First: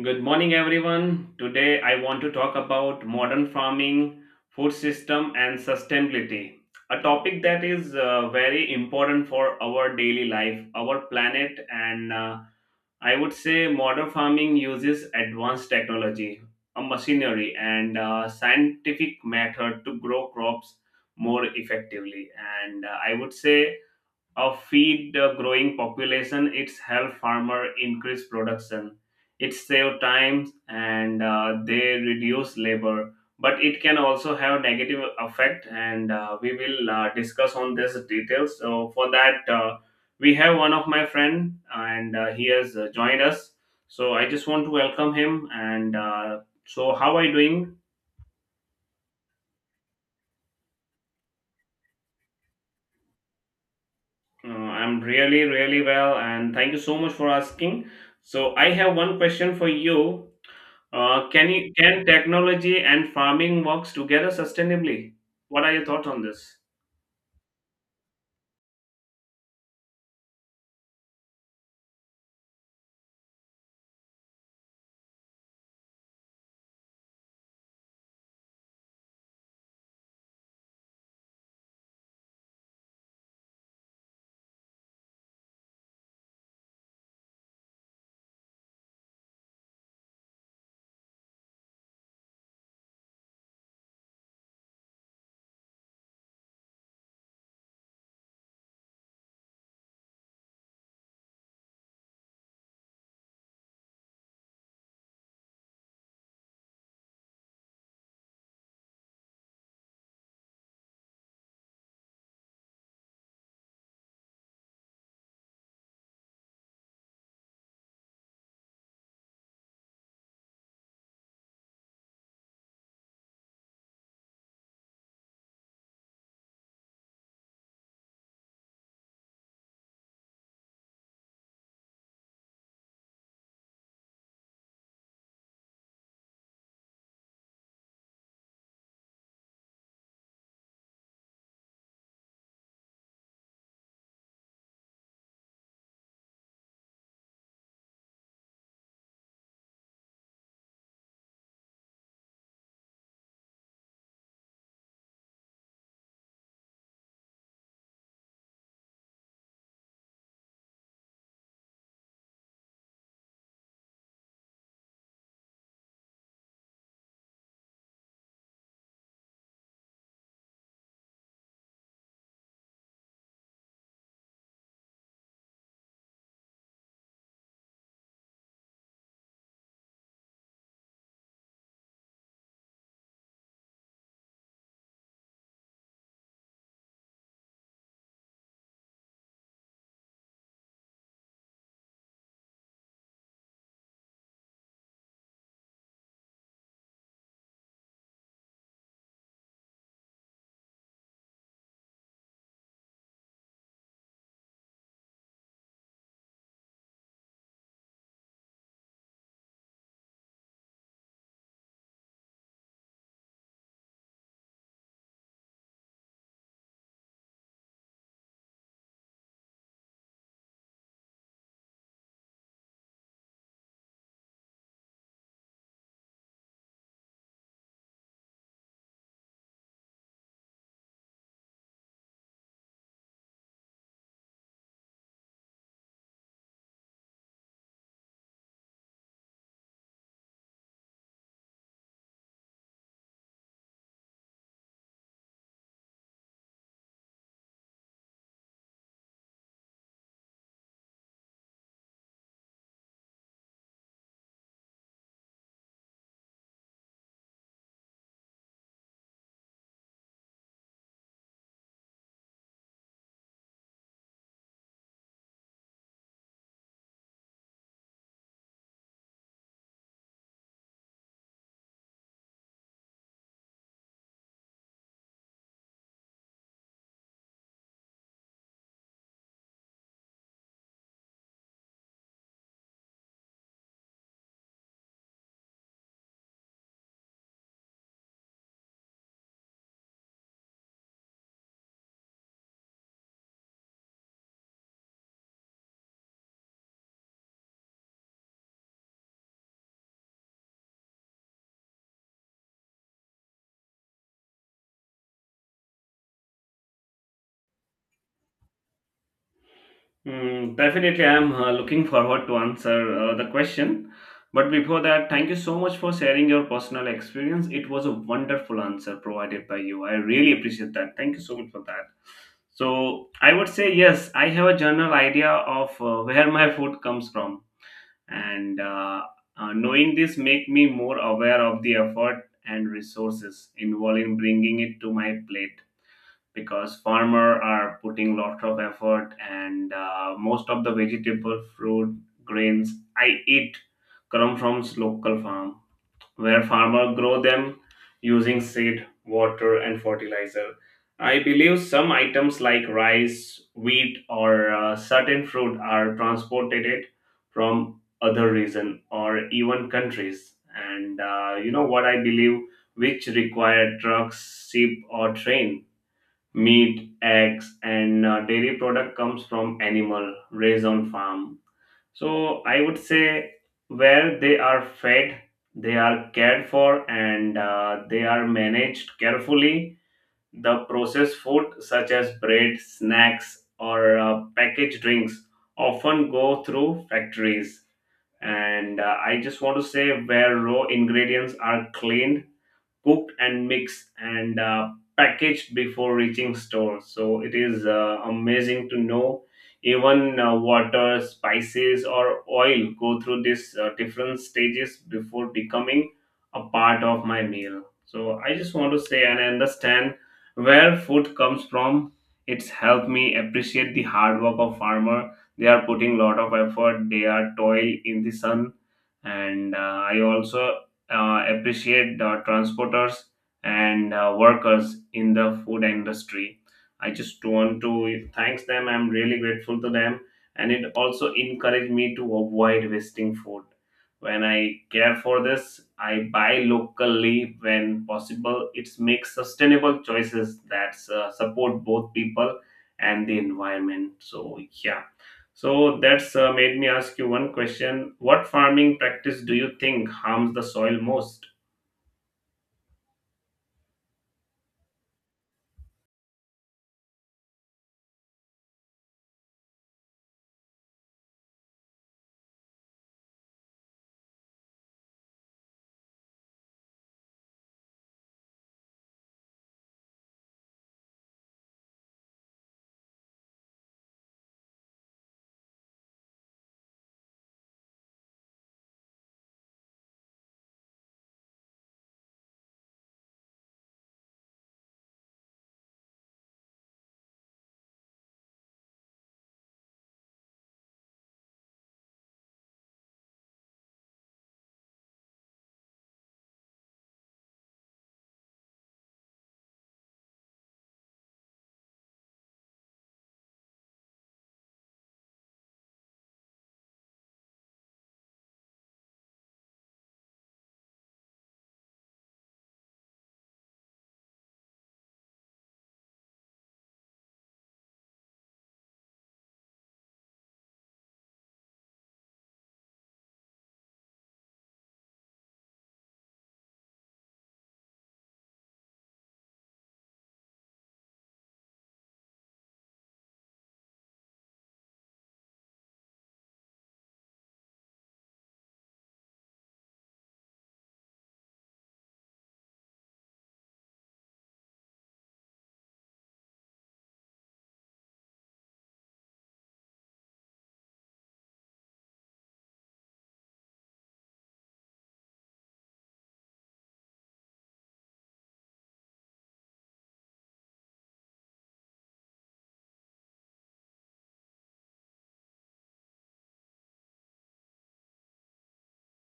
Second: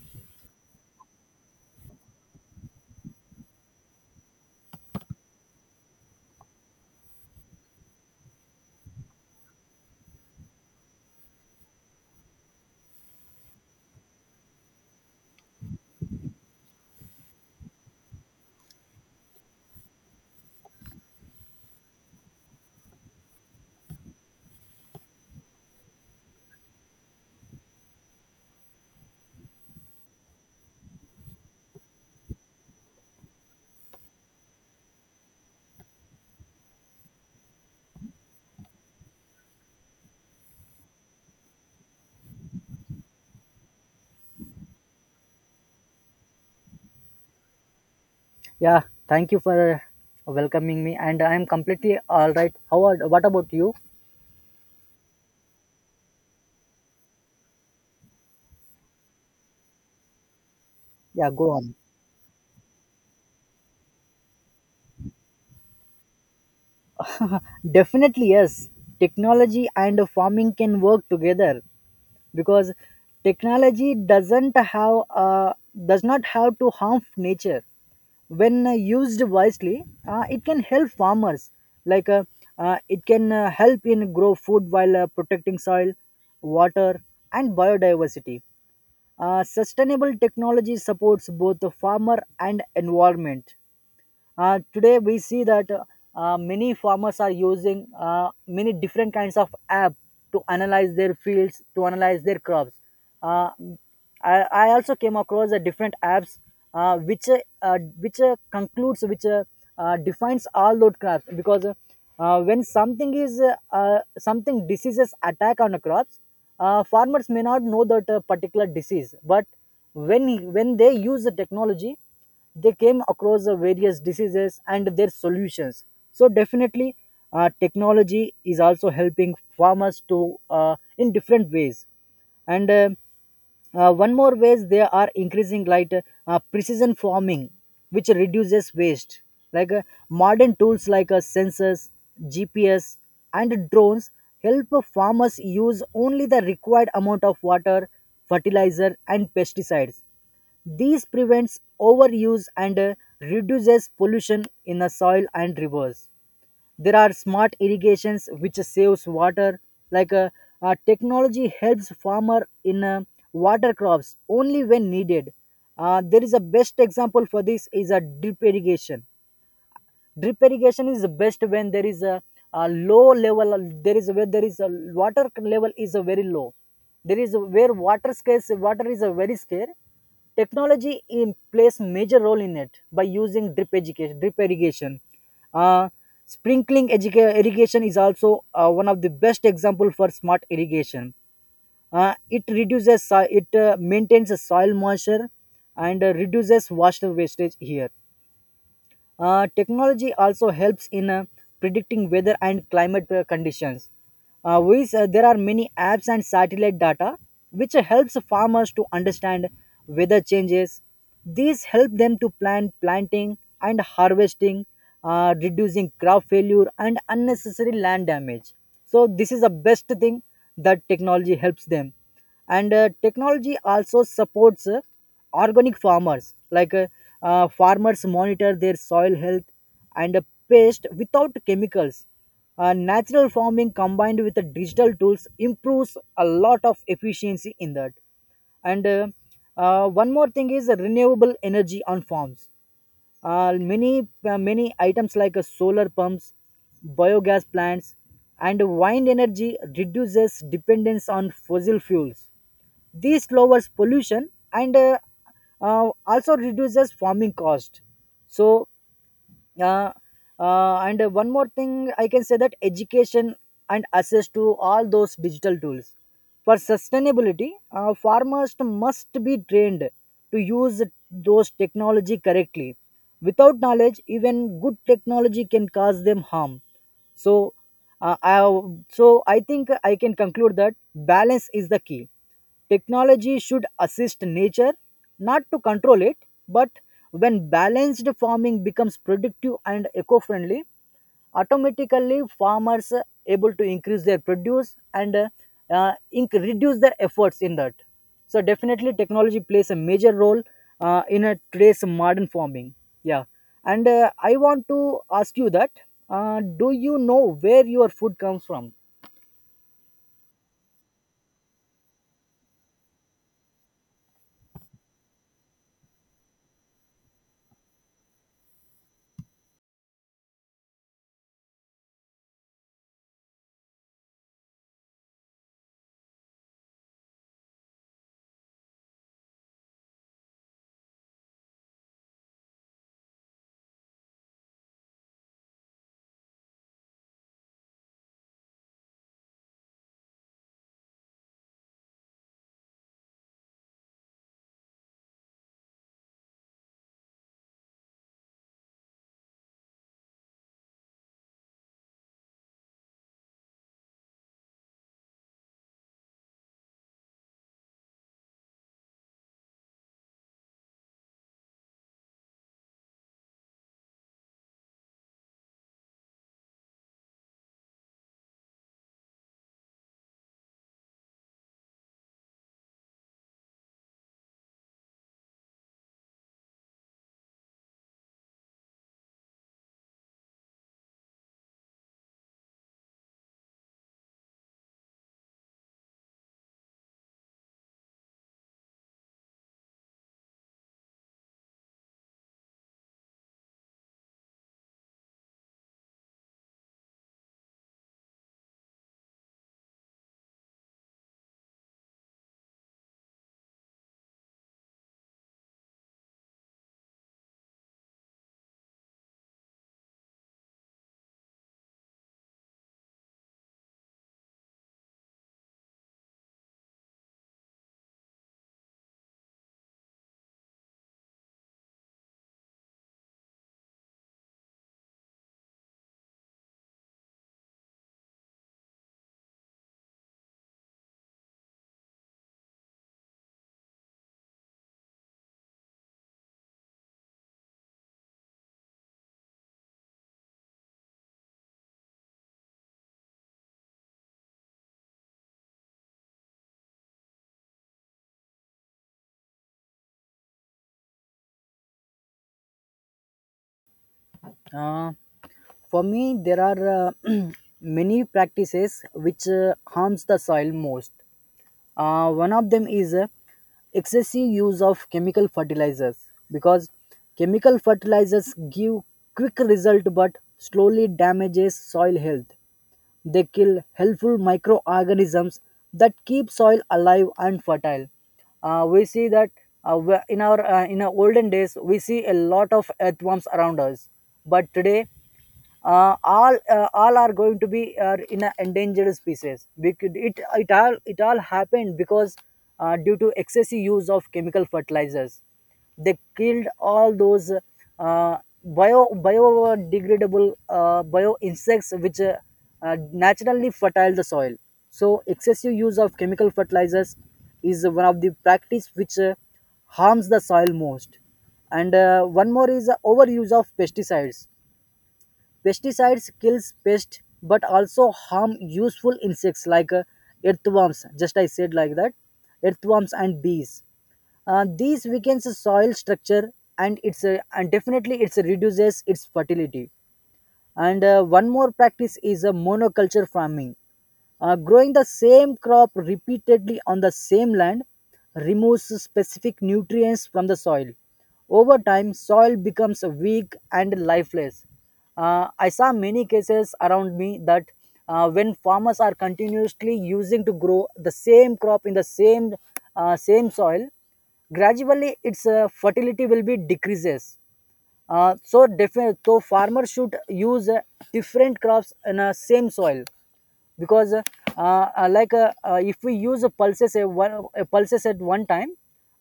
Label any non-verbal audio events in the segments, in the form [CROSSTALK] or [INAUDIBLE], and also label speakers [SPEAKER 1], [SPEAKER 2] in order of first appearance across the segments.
[SPEAKER 1] Good morning, everyone. Today I want to talk about modern farming, food system, and sustainability. A topic that is very important for our daily life, our planet, and I would say modern farming uses advanced technology, a machinery, and scientific method to grow crops more effectively. And I would say feed the growing population. It's help farmer increase production. It save time and they reduce labor. But it can also have negative effect, and we will discuss on this details. So for that, we have one of my friend, and he has joined us. So I just want to welcome him. And so, how are you doing?
[SPEAKER 2] Yeah, thank you for welcoming me, and I am completely all right. How are, what about you?
[SPEAKER 1] I'm really, really well, and thank you so much for asking. So, I have one question for you.
[SPEAKER 2] Yeah, go on.
[SPEAKER 1] Can technology and farming works together sustainably? What are your thoughts on this?
[SPEAKER 2] Definitely, yes. Technology and farming can work together because technology doesn't have does not have to harm nature. When used wisely, it can help farmers. Like uh, it can help in grow food while protecting soil, water, and biodiversity. Sustainable technology supports both the farmer and environment. Today we see that many farmers are using many different kinds of app to analyze their fields, to analyze their crops. Uh, I also came across a different apps which concludes which defines all those crops because when something is something diseases attack on the crops, farmers may not know that particular disease, but when they use the technology, they came across the various diseases and their solutions. So definitely technology is also helping farmers to in different ways, and one more ways they are increasing, like precision farming which reduces waste. like uh, Modern tools like sensors, gps, and drones help farmers use only the required amount of water, fertilizer, and pesticides. This prevents overuse and reduces pollution in the soil and rivers. There are smart irrigations which saves water. Like uh, Technology helps farmer in water crops only when needed. There is a best example for this is a drip irrigation. Drip irrigation is the best when there is a low level, there is where there is a water level is a very low, there is a, where water scarce, water is a very scarce. Technology in plays major role in it by using drip education drip irrigation. uh, Sprinkling educa- irrigation is also one of the best example for smart irrigation. It reduces so- it maintains the soil moisture and reduces water wastage here. Technology also helps in predicting weather and climate conditions. There are many apps and satellite data which helps farmers to understand weather changes. These help them to plan planting and harvesting, reducing crop failure and unnecessary land damage. So this is the best thing that technology helps them, and technology also supports organic farmers. Farmers monitor their soil health and pest without chemicals. Natural farming combined with the digital tools improves a lot of efficiency in that, and one more thing is renewable energy on farms. Many items like solar pumps, biogas plants, and wind energy reduces dependence on fossil fuels. This lowers pollution and also reduces farming cost. So uh, uh, and uh, one more thing I can say that education and access to all those digital tools for sustainability, farmers must be trained to use those technology correctly. Without knowledge even good technology can cause them harm. So uh, I, so I think I can conclude that balance is the key. Technology should assist nature, not to control it, but when balanced farming becomes productive and eco-friendly, automatically farmers are able to increase their produce and reduce their efforts in that. So definitely technology plays a major role in a today's modern farming. Yeah. And I want to ask you that do you know where your food comes from?
[SPEAKER 1] Hmm, definitely, I'm looking forward to answer the question. But before that, thank you so much for sharing your personal experience. It was a wonderful answer provided by you. I really appreciate that. Thank you so much for that. So I would say yes, I have a general idea of where my food comes from, and knowing this make me more aware of the effort and resources involved in bringing it to my plate, because farmer are putting lot of effort and most of the vegetable fruit grains I eat come from local farm where farmers grow them using seed, water, and fertilizer. I believe some items like rice, wheat, or certain fruit are transported it from other region or even countries. And you know what I believe, which require trucks, ship, or train. Meat, eggs, and dairy product comes from animal raised on farm. So I would say where they are fed, they are cared for, and they are managed carefully. The processed food, such as bread, snacks, or packaged drinks, often go through factories. And I just want to say where raw ingredients are cleaned, cooked and mixed, and packaged before reaching stores. So it is amazing to know even water, spices, or oil go through these different stages before becoming a part of my meal. So I just want to say and understand where food comes from. It's helped me appreciate the hard work of farmer. They are putting lot of effort. They are toil in the sun, and I also appreciate the transporters and workers in the food industry. I just want to thanks them. I'm really grateful to them, and it also encouraged me to avoid wasting food. When I care for this, I buy locally when possible. It makes sustainable choices that support both people and the environment. So yeah, so that's made me ask you one question. What farming practice do you think harms the soil most?
[SPEAKER 2] Uh, For me, there are [CLEARS THROAT] many practices which harms the soil most. One of them is excessive use of chemical fertilizers, because chemical fertilizers give quick result but slowly damages soil health. They kill helpful microorganisms that keep soil alive and fertile. We see that in our olden days we see a lot of earthworms around us, but today all are going to be in a endangered species, because it all happened because due to excessive use of chemical fertilizers. They killed all those uh, bio biodegradable bio insects which uh, naturally fertile the soil. So excessive use of chemical fertilizers is one of the practice which harms the soil most, and one more is the overuse of pesticides. Pesticides kills pests but also harm useful insects like earthworms. Just I said like that, earthworms and bees. These weakens the soil structure and it's a, and definitely it's reduces its fertility, and one more practice is a monoculture farming. Growing the same crop repeatedly on the same land removes specific nutrients from the soil. Over time, soil becomes weak and lifeless. I saw many cases around me that when farmers are continuously using to grow the same crop in the same same soil, gradually its fertility will be decreases. So definitely, so farmer should use different crops in a same soil, because if we use a pulses a one a pulses at one time,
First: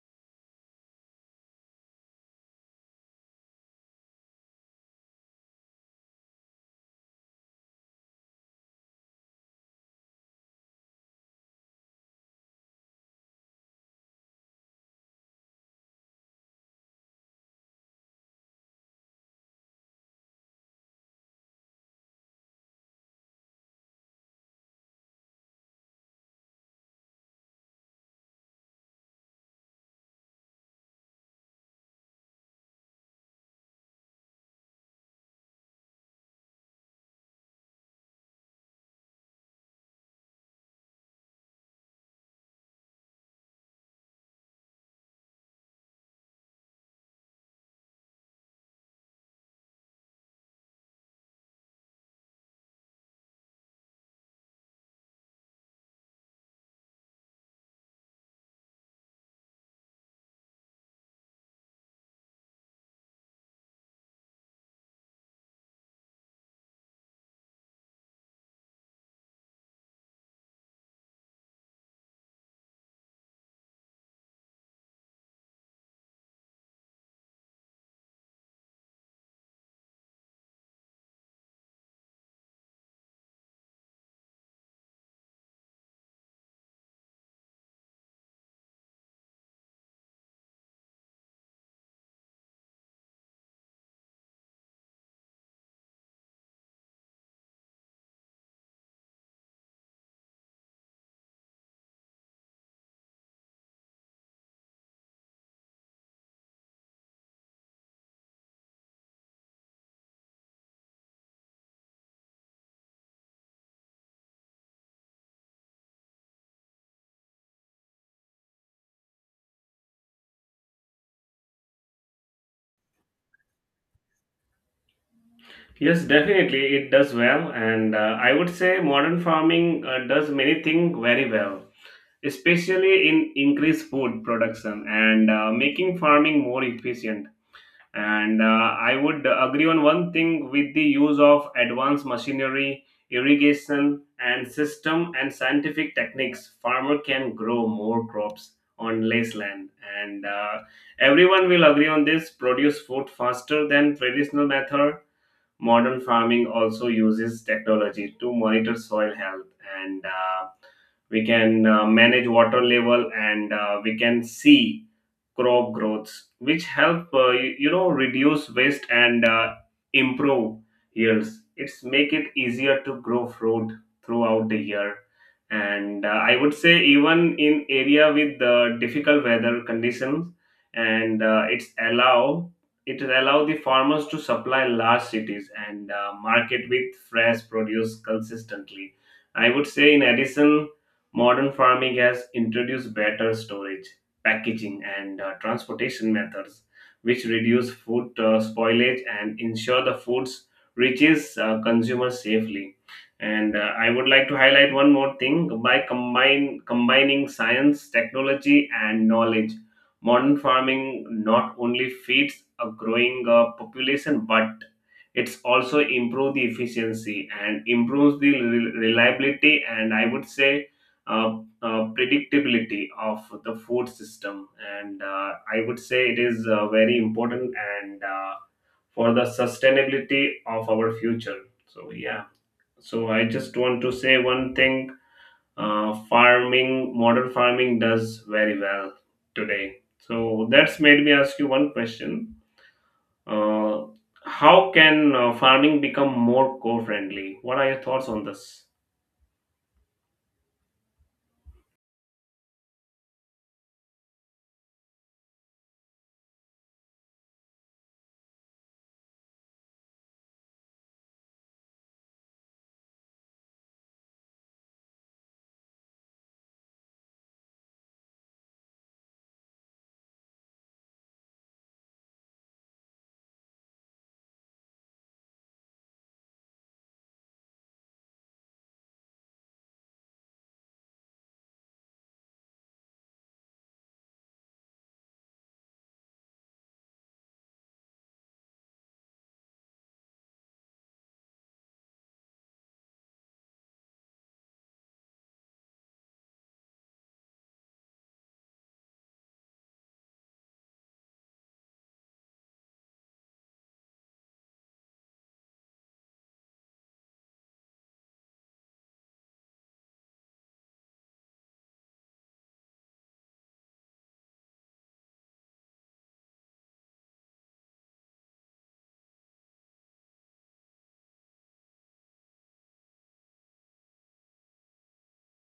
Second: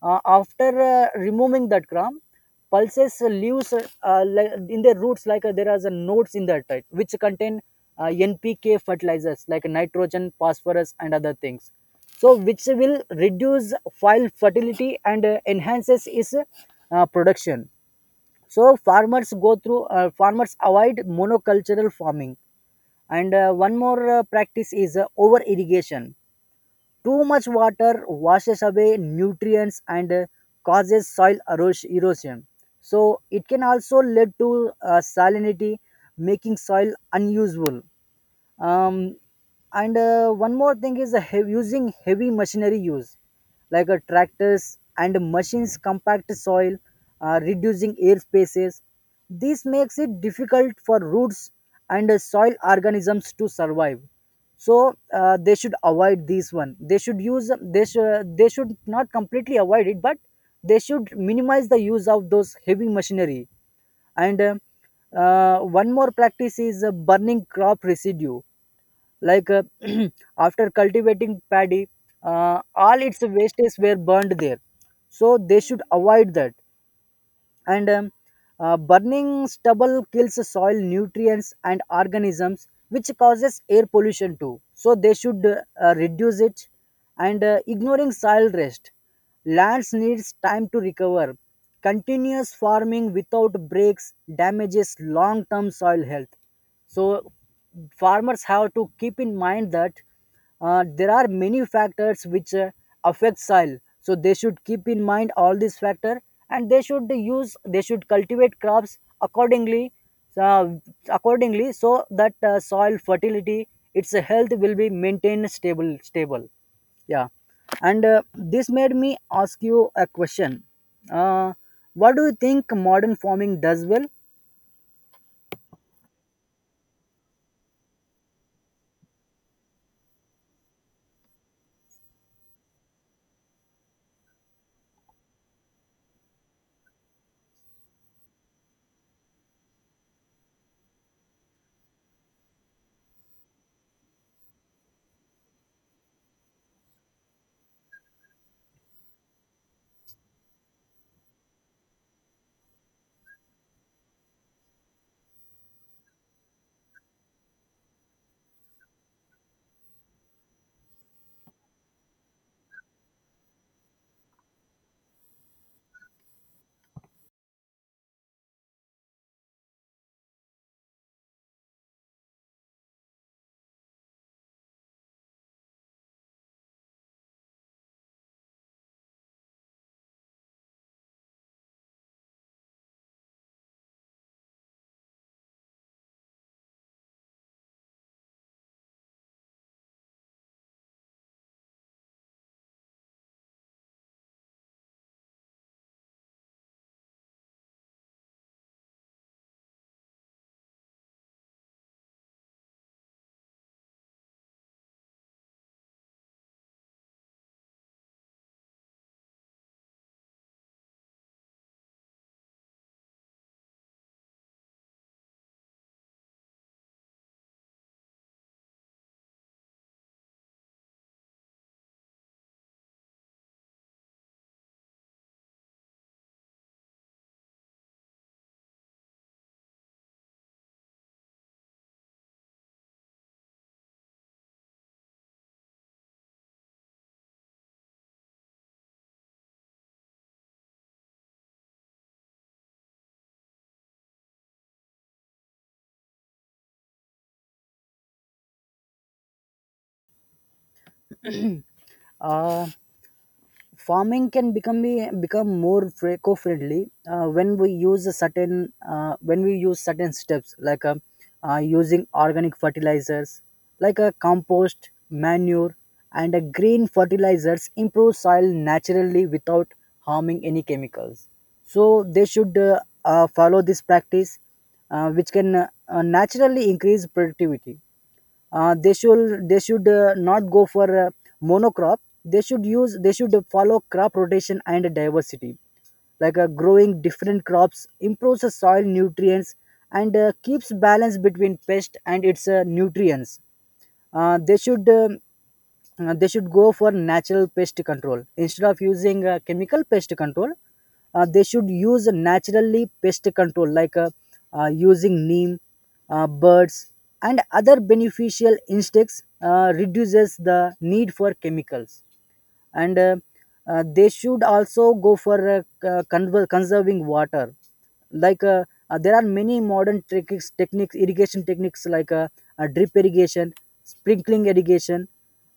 [SPEAKER 2] after removing that crop, pulses leaves like in their roots like there are the nodes in that right which contain NPK fertilizers like nitrogen, phosphorus, and other things. So which will reduce soil fertility and enhances its production. So farmers go through farmers avoid monocultural farming, and one more practice is over irrigation. Too much water washes away nutrients and causes soil eros- erosion. So it can also lead to salinity, making soil unusable. Um, and One more thing is a heavy, using heavy machinery use like a tractors and machines compact soil, reducing air spaces. This makes it difficult for roots and soil organisms to survive. So they should avoid this one, they should use they should not completely avoid it, but they should minimize the use of those heavy machinery, and one more practice is burning crop residue. like uh, [CLEARS THROAT] after cultivating paddy, all its wastes were burned there. So they should avoid that. And Burning stubble kills the soil nutrients and organisms, which causes air pollution too. So they should reduce it. And ignoring soil rest, lands needs time to recover. Continuous farming without breaks damages long-term soil health. So farmers have to keep in mind that there are many factors which affect soil. So they should keep in mind all these factor, and they should use they should cultivate crops accordingly uh, accordingly, so that soil fertility, its health will be maintained stable. Yeah. And this made me ask you a question. uh, what do you think modern farming does well?
[SPEAKER 1] Yes, definitely it does well, and I would say modern farming does many things very well, especially in increased food production and making farming more efficient. And I would agree on one thing with the use of advanced machinery, irrigation, and system and scientific techniques. Farmer can grow more crops on less land, and everyone will agree on this. Produce food faster than traditional method. Modern farming also uses technology to monitor soil health and we can manage water level and we can see crop growths, which help you, you know, reduce waste and improve yields. It's make it easier to grow fruit throughout the year. And I would say even in area with difficult weather conditions, and it allow the farmers to supply large cities and market with fresh produce consistently. I would say in addition, modern farming has introduced better storage, packaging, and transportation methods, which reduce food spoilage and ensure the foods reaches consumers safely. And I would like to highlight one more thing: by combine combining science, technology, and knowledge. Modern farming not only feeds a growing population but it's also improve the efficiency and improves the reliability and I would say predictability of the food system, and I would say it is very important and for the sustainability of our future. So yeah, so I just want to say one thing: farming modern farming does very well today. So that's made me ask you one question. uh, how can farming become more co-friendly? What are your thoughts on this?
[SPEAKER 2] uh, Farming can become be become more fr- eco-friendly when we use a certain when we use certain steps, like using organic fertilizers like a compost manure and a green fertilizers improve soil naturally without harming any chemicals. So they should follow this practice which can naturally increase productivity. They should not go for monocrop. They should use they should follow crop rotation and diversity, like growing different crops improves the soil nutrients and keeps balance between pest and its nutrients. uh, they should um they should go for natural pest control instead of using chemical pest control. They should use naturally pest control like using neem, birds, and other beneficial insects reduces the need for chemicals, and they should also go for conserving water. like uh, there are many modern techniques irrigation techniques like drip irrigation, sprinkling irrigation,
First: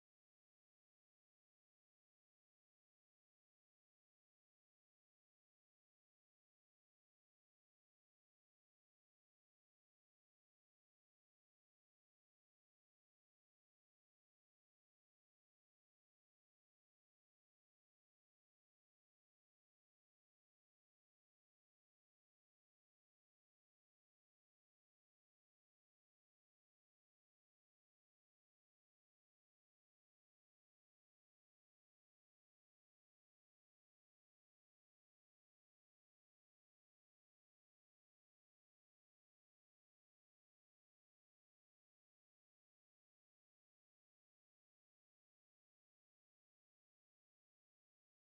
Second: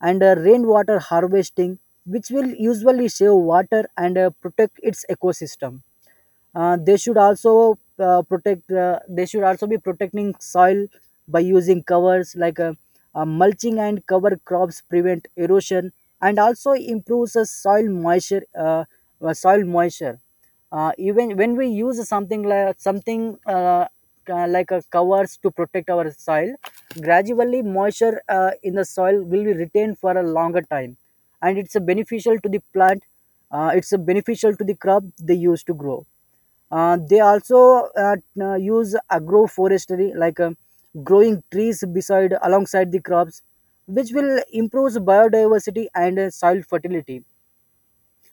[SPEAKER 2] and rainwater harvesting, which will usually save water and protect its ecosystem. They should also protect, they should also be protecting soil by using covers like mulching and cover crops prevent erosion and also improves the soil moisture, soil moisture. Even when we use something like a covers to protect our soil, gradually moisture in the soil will be retained for a longer time, and it's a beneficial to the plant. It's a beneficial to the crop they use to grow. They also use agroforestry, like growing trees beside alongside the crops, which will improve biodiversity and soil fertility.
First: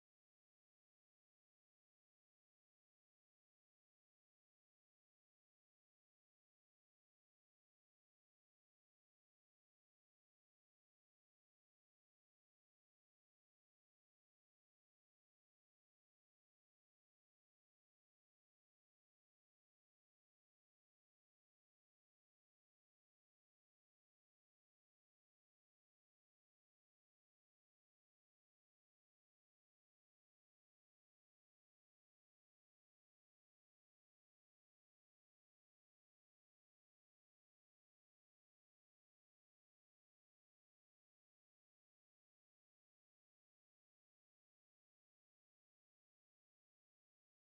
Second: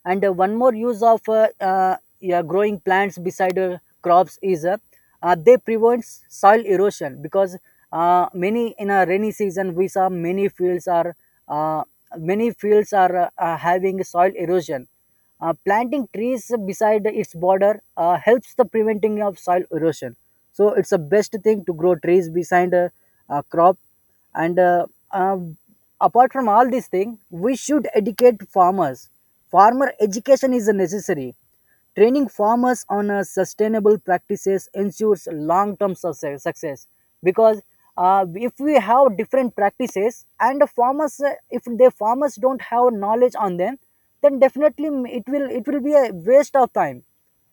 [SPEAKER 2] And one more use of yeah, growing plants beside crops is they prevent soil erosion, because many in a rainy season we saw uh, many fields are having soil erosion. Planting trees beside its border helps the preventing of soil erosion. So it's the best thing to grow trees beside a crop. And Apart from all these things, we should educate farmers. Farmer education is necessary. Training farmers on sustainable practices ensures long term success, because if we have different practices and the farmers if the farmers don't have knowledge on them, then definitely, it will be a waste of time.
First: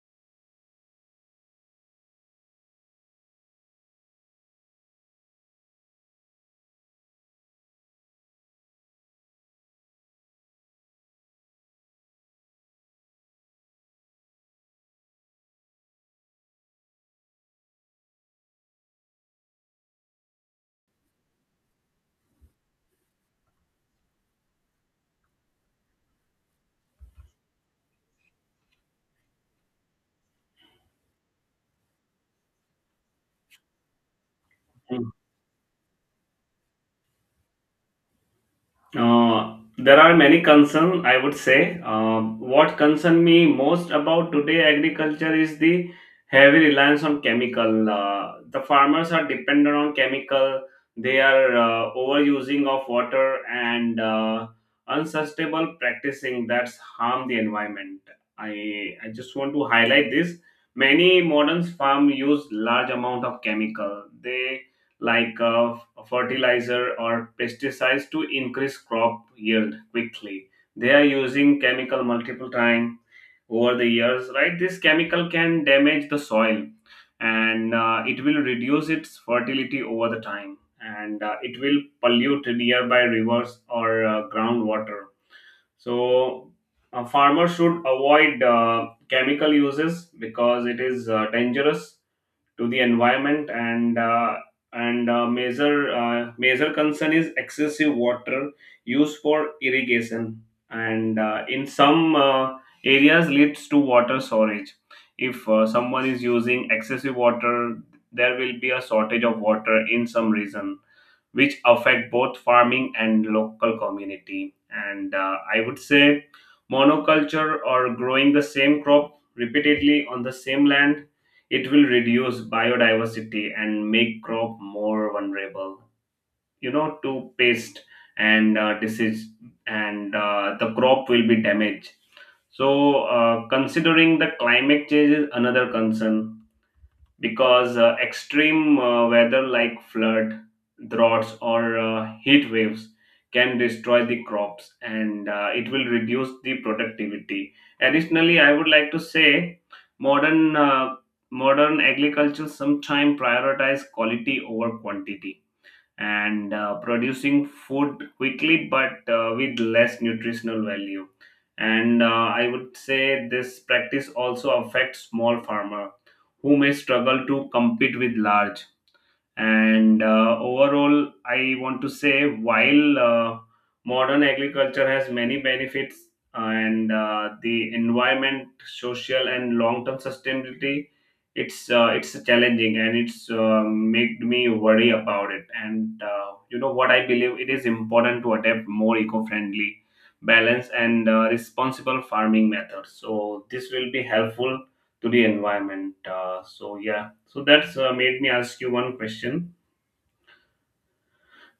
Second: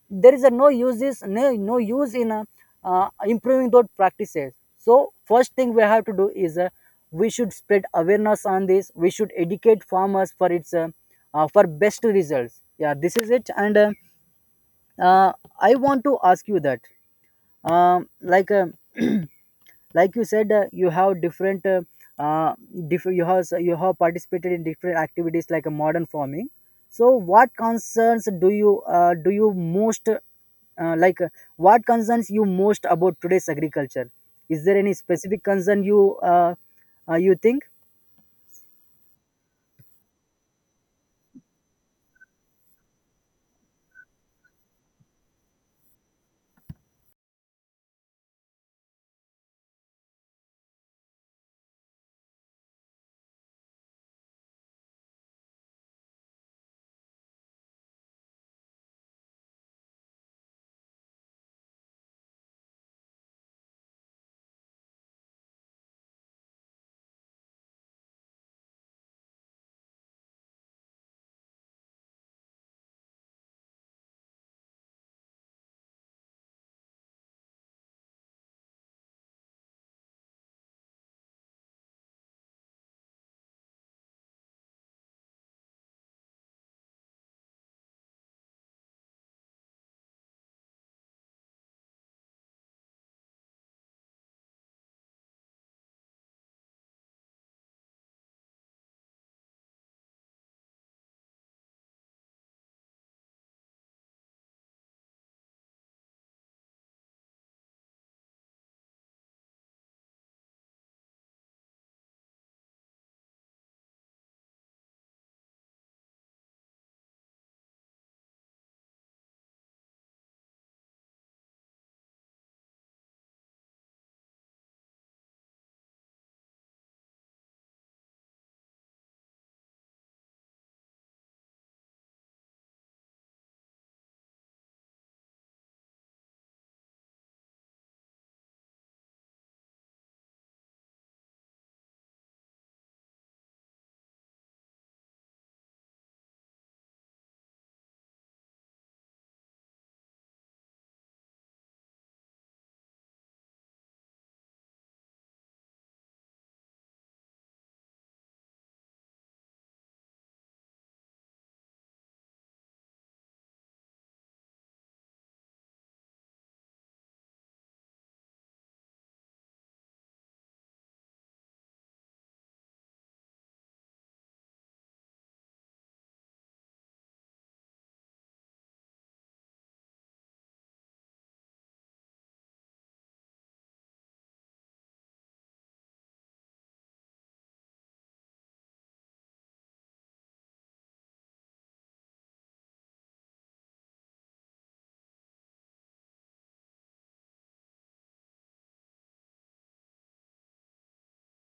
[SPEAKER 2] There is a no use in improving those practices. So first thing we have to do is we should spread awareness on this. We should educate farmers for its for best results. Yeah, this is it. And uh, I want to ask you that, um, like, um [CLEARS THROAT] like you said, you have uh, you have participated in different activities like a modern farming. So, what concerns do you most like? What concerns you most about today's agriculture? Is there any specific concern you think?
[SPEAKER 1] There are many concern, I would say. What concern me most about today agriculture is the heavy reliance on chemical. The farmers are dependent on chemical. They are overusing of water and unsustainable practicing that's harm the environment. I just want to highlight this. Many modern farm use large amount of chemical. They like Fertilizer or pesticides to increase crop yield quickly. They are using chemical multiple time over the years, right? This chemical can damage the soil and it will reduce its fertility over the time and it will pollute nearby rivers or groundwater. So, farmers should avoid chemical uses because it is dangerous to the environment, and major concern is excessive water used for irrigation and in some areas leads to water shortage. If someone is using excessive water, there will be a shortage of water in some region, which affect both farming and local community. And I would say monoculture or growing the same crop repeatedly on the same land, it will reduce biodiversity and make crop more vulnerable, you know, to pest and disease, and the crop will be damaged. So considering the climate change is another concern, because extreme weather like flood, droughts, or heat waves can destroy the crops and it will reduce the productivity. Additionally, I would like to say modern uh, modern agriculture sometimes prioritize quality over quantity and producing food quickly but with less nutritional value, and I would say this practice also affects small farmer who may struggle to compete with large. And overall, I want to say while modern agriculture has many benefits and the environment, social, and long-term sustainability, it's challenging and it's made me worry about it. And you know what I believe it is important to adapt more eco-friendly, balanced, and responsible farming methods. So this will be helpful to the environment. So yeah. So that's made me ask you one question.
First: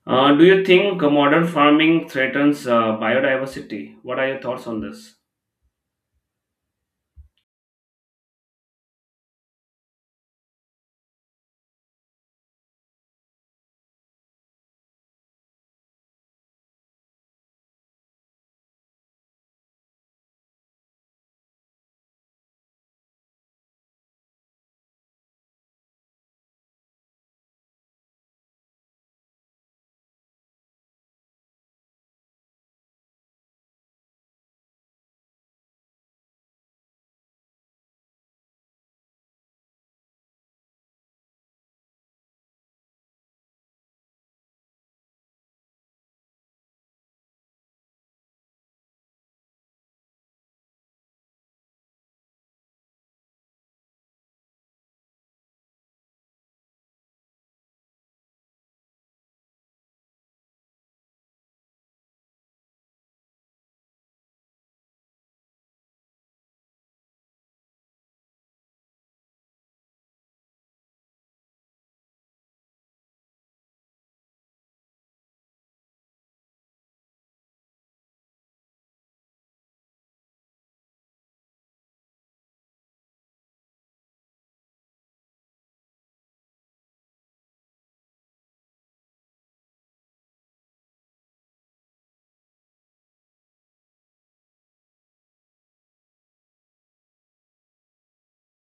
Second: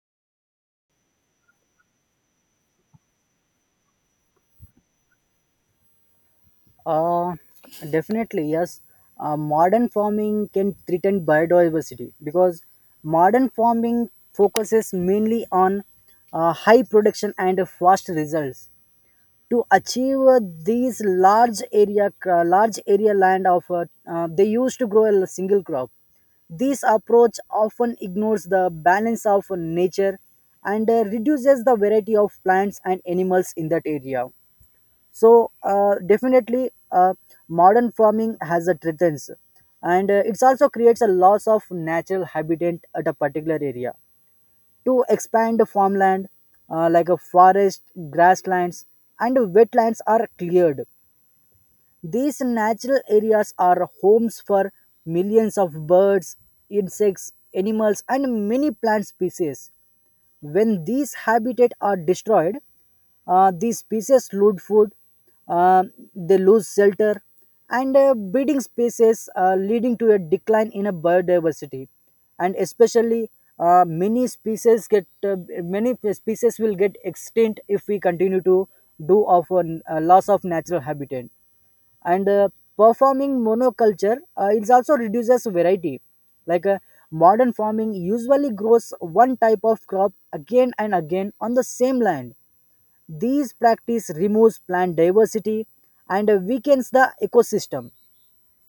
[SPEAKER 1] Do you think modern farming threatens biodiversity? What are your thoughts on this?
[SPEAKER 2] Uh, Definitely, yes. Modern farming can threaten biodiversity because modern farming focuses mainly on high production and fast results. To achieve large area land of, they used to grow a single crop. This approach often ignores the balance of nature and reduces the variety of plants and animals in that area. So definitely, modern farming has a threats, and it also creates a loss of natural habitat at a particular area to expand the farmland, like a forest, grasslands and wetlands are cleared. These natural areas are homes for millions of birds, insects, animals and many plant species. When these habitats are destroyed, these species lose food, uh, they lose shelter, and breeding spaces, leading to a decline in a biodiversity. And especially, uh, many species get uh, many species will get extinct if we continue to do of a loss of natural habitat, and performing monoculture, it also reduces variety. Like modern farming usually grows one type of crop again and again on the same land. These practice removes plant diversity and weakens the ecosystem.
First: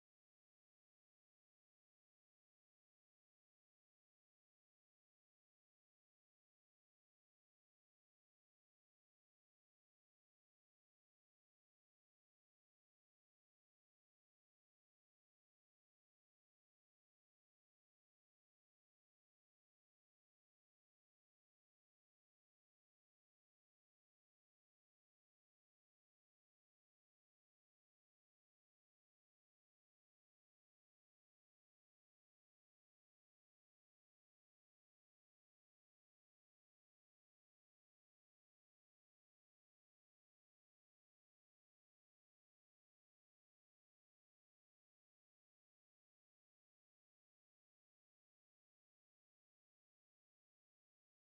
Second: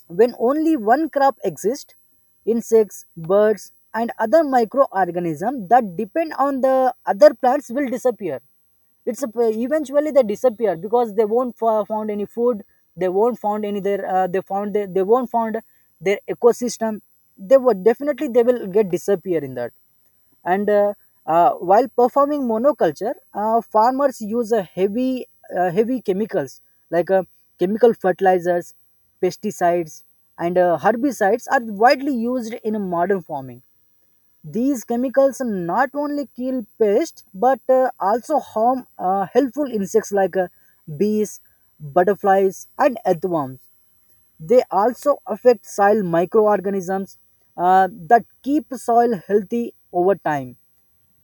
[SPEAKER 2] When only one crop exists, insects, birds, and other microorganisms that depend on the other plants will disappear. Eventually they disappear because they won't found any food. They won't found any their they found their, they won't found their ecosystem. They would definitely they will get disappear in that. And While performing monoculture, farmers use a heavy heavy chemicals like chemical fertilizers, pesticides and herbicides are widely used in modern farming. These chemicals not only kill pests but also harm helpful insects like bees, butterflies and earthworms. They also affect soil microorganisms that keep soil healthy. Over time,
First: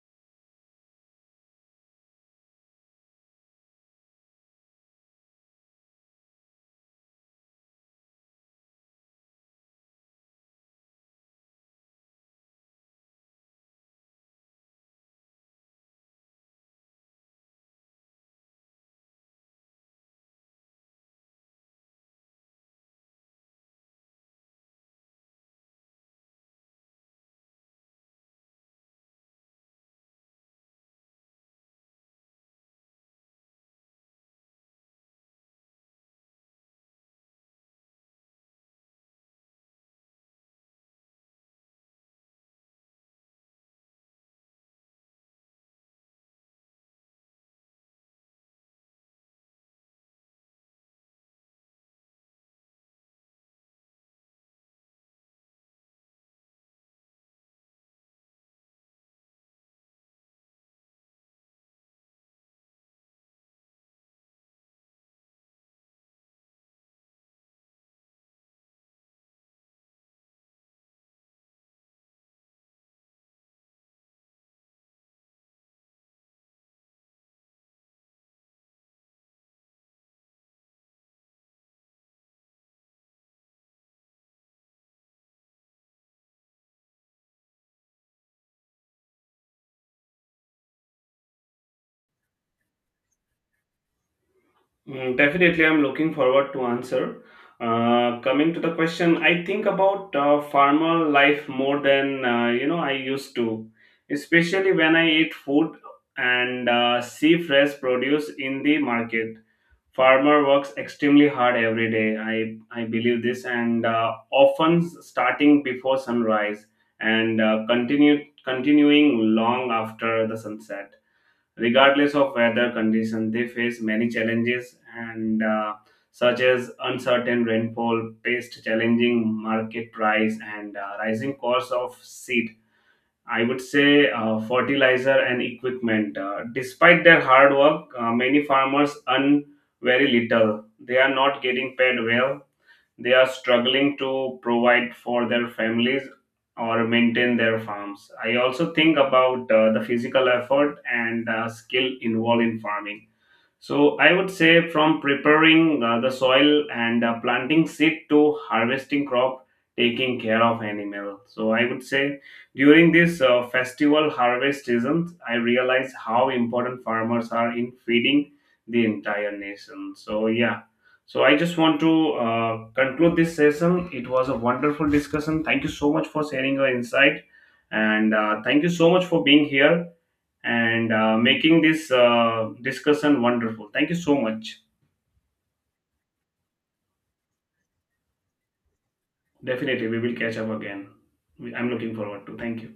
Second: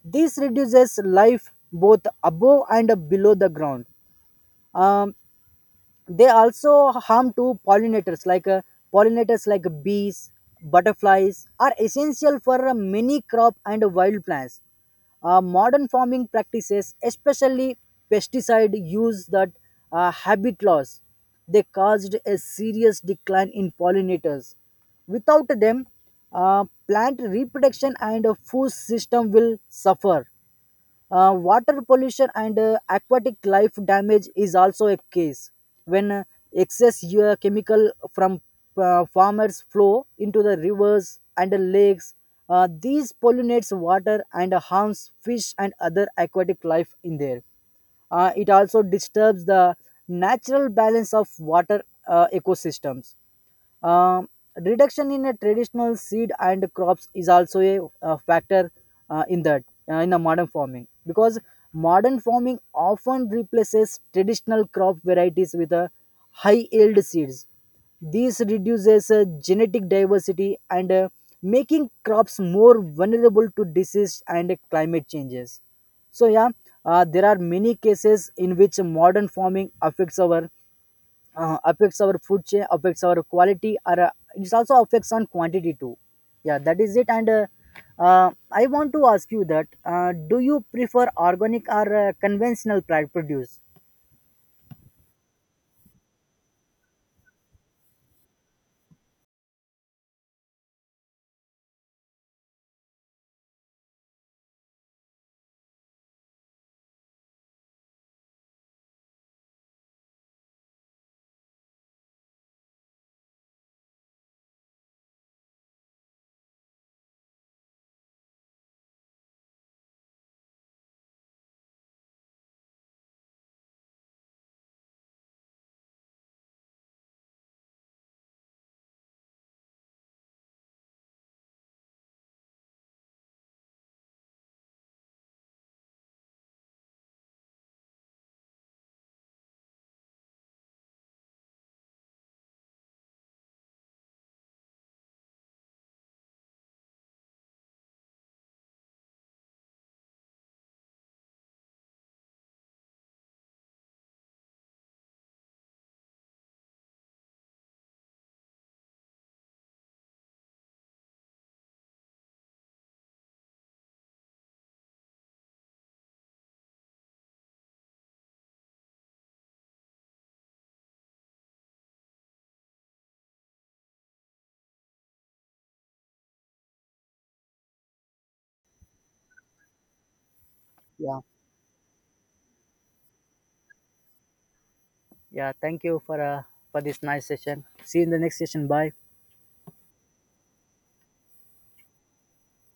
[SPEAKER 2] this reduces life both above and below the ground. Um, they also harm to pollinators like bees, butterflies, are essential for many crop and wild plants. Modern farming practices, especially pesticide use, that habit loss, they caused a serious decline in pollinators. Without them, plant reproduction and food system will suffer. Water pollution and aquatic life damage is also a case when excess chemical from farmers flow into the rivers and the lakes. These pollinates water and harms fish and other aquatic life in there. It also disturbs the natural balance of water ecosystems. um, Reduction in a traditional seed and crops is also a factor uh, in that in a modern farming, because modern farming often replaces traditional crop varieties with a high yield seeds. This reduces genetic diversity and making crops more vulnerable to disease and climate changes. So yeah, there are many cases in which modern farming affects our food chain, affects our quality, or it also affects on quantity too. Yeah, that is it. And I want to ask you that, do you prefer organic or conventional produce?
[SPEAKER 1] Mm, definitely, I'm looking forward to answer. Coming to the question, I think about farmer life more than you know I used to, especially when I eat food and see fresh produce in the market. Farmer works extremely hard every day. I believe this, and often starting before sunrise and continue continuing long after the sunset, regardless of weather condition. They face many challenges and such as uncertain rainfall, pest challenging, market price, and rising cost of seed, I would say fertilizer and equipment. Despite their hard work, many farmers earn very little. They are not getting paid well. They are struggling to provide for their families or maintain their farms. I also think about the physical effort and skill involved in farming. So I would say from preparing the soil and planting seed to harvesting crop, taking care of animal. So I would say during this festival harvest season, I realize how important farmers are in feeding the entire nation. So yeah. So I just want to conclude this session. It was a wonderful discussion. Thank you so much for sharing your insight, and thank you so much for being here and
[SPEAKER 2] Yeah.
[SPEAKER 1] making this discussion wonderful. Thank you so much.
[SPEAKER 2] Yeah, thank you for this nice session. See you in the next session. Bye.
[SPEAKER 1] Definitely, we will catch up again. I'm looking forward to. Thank you.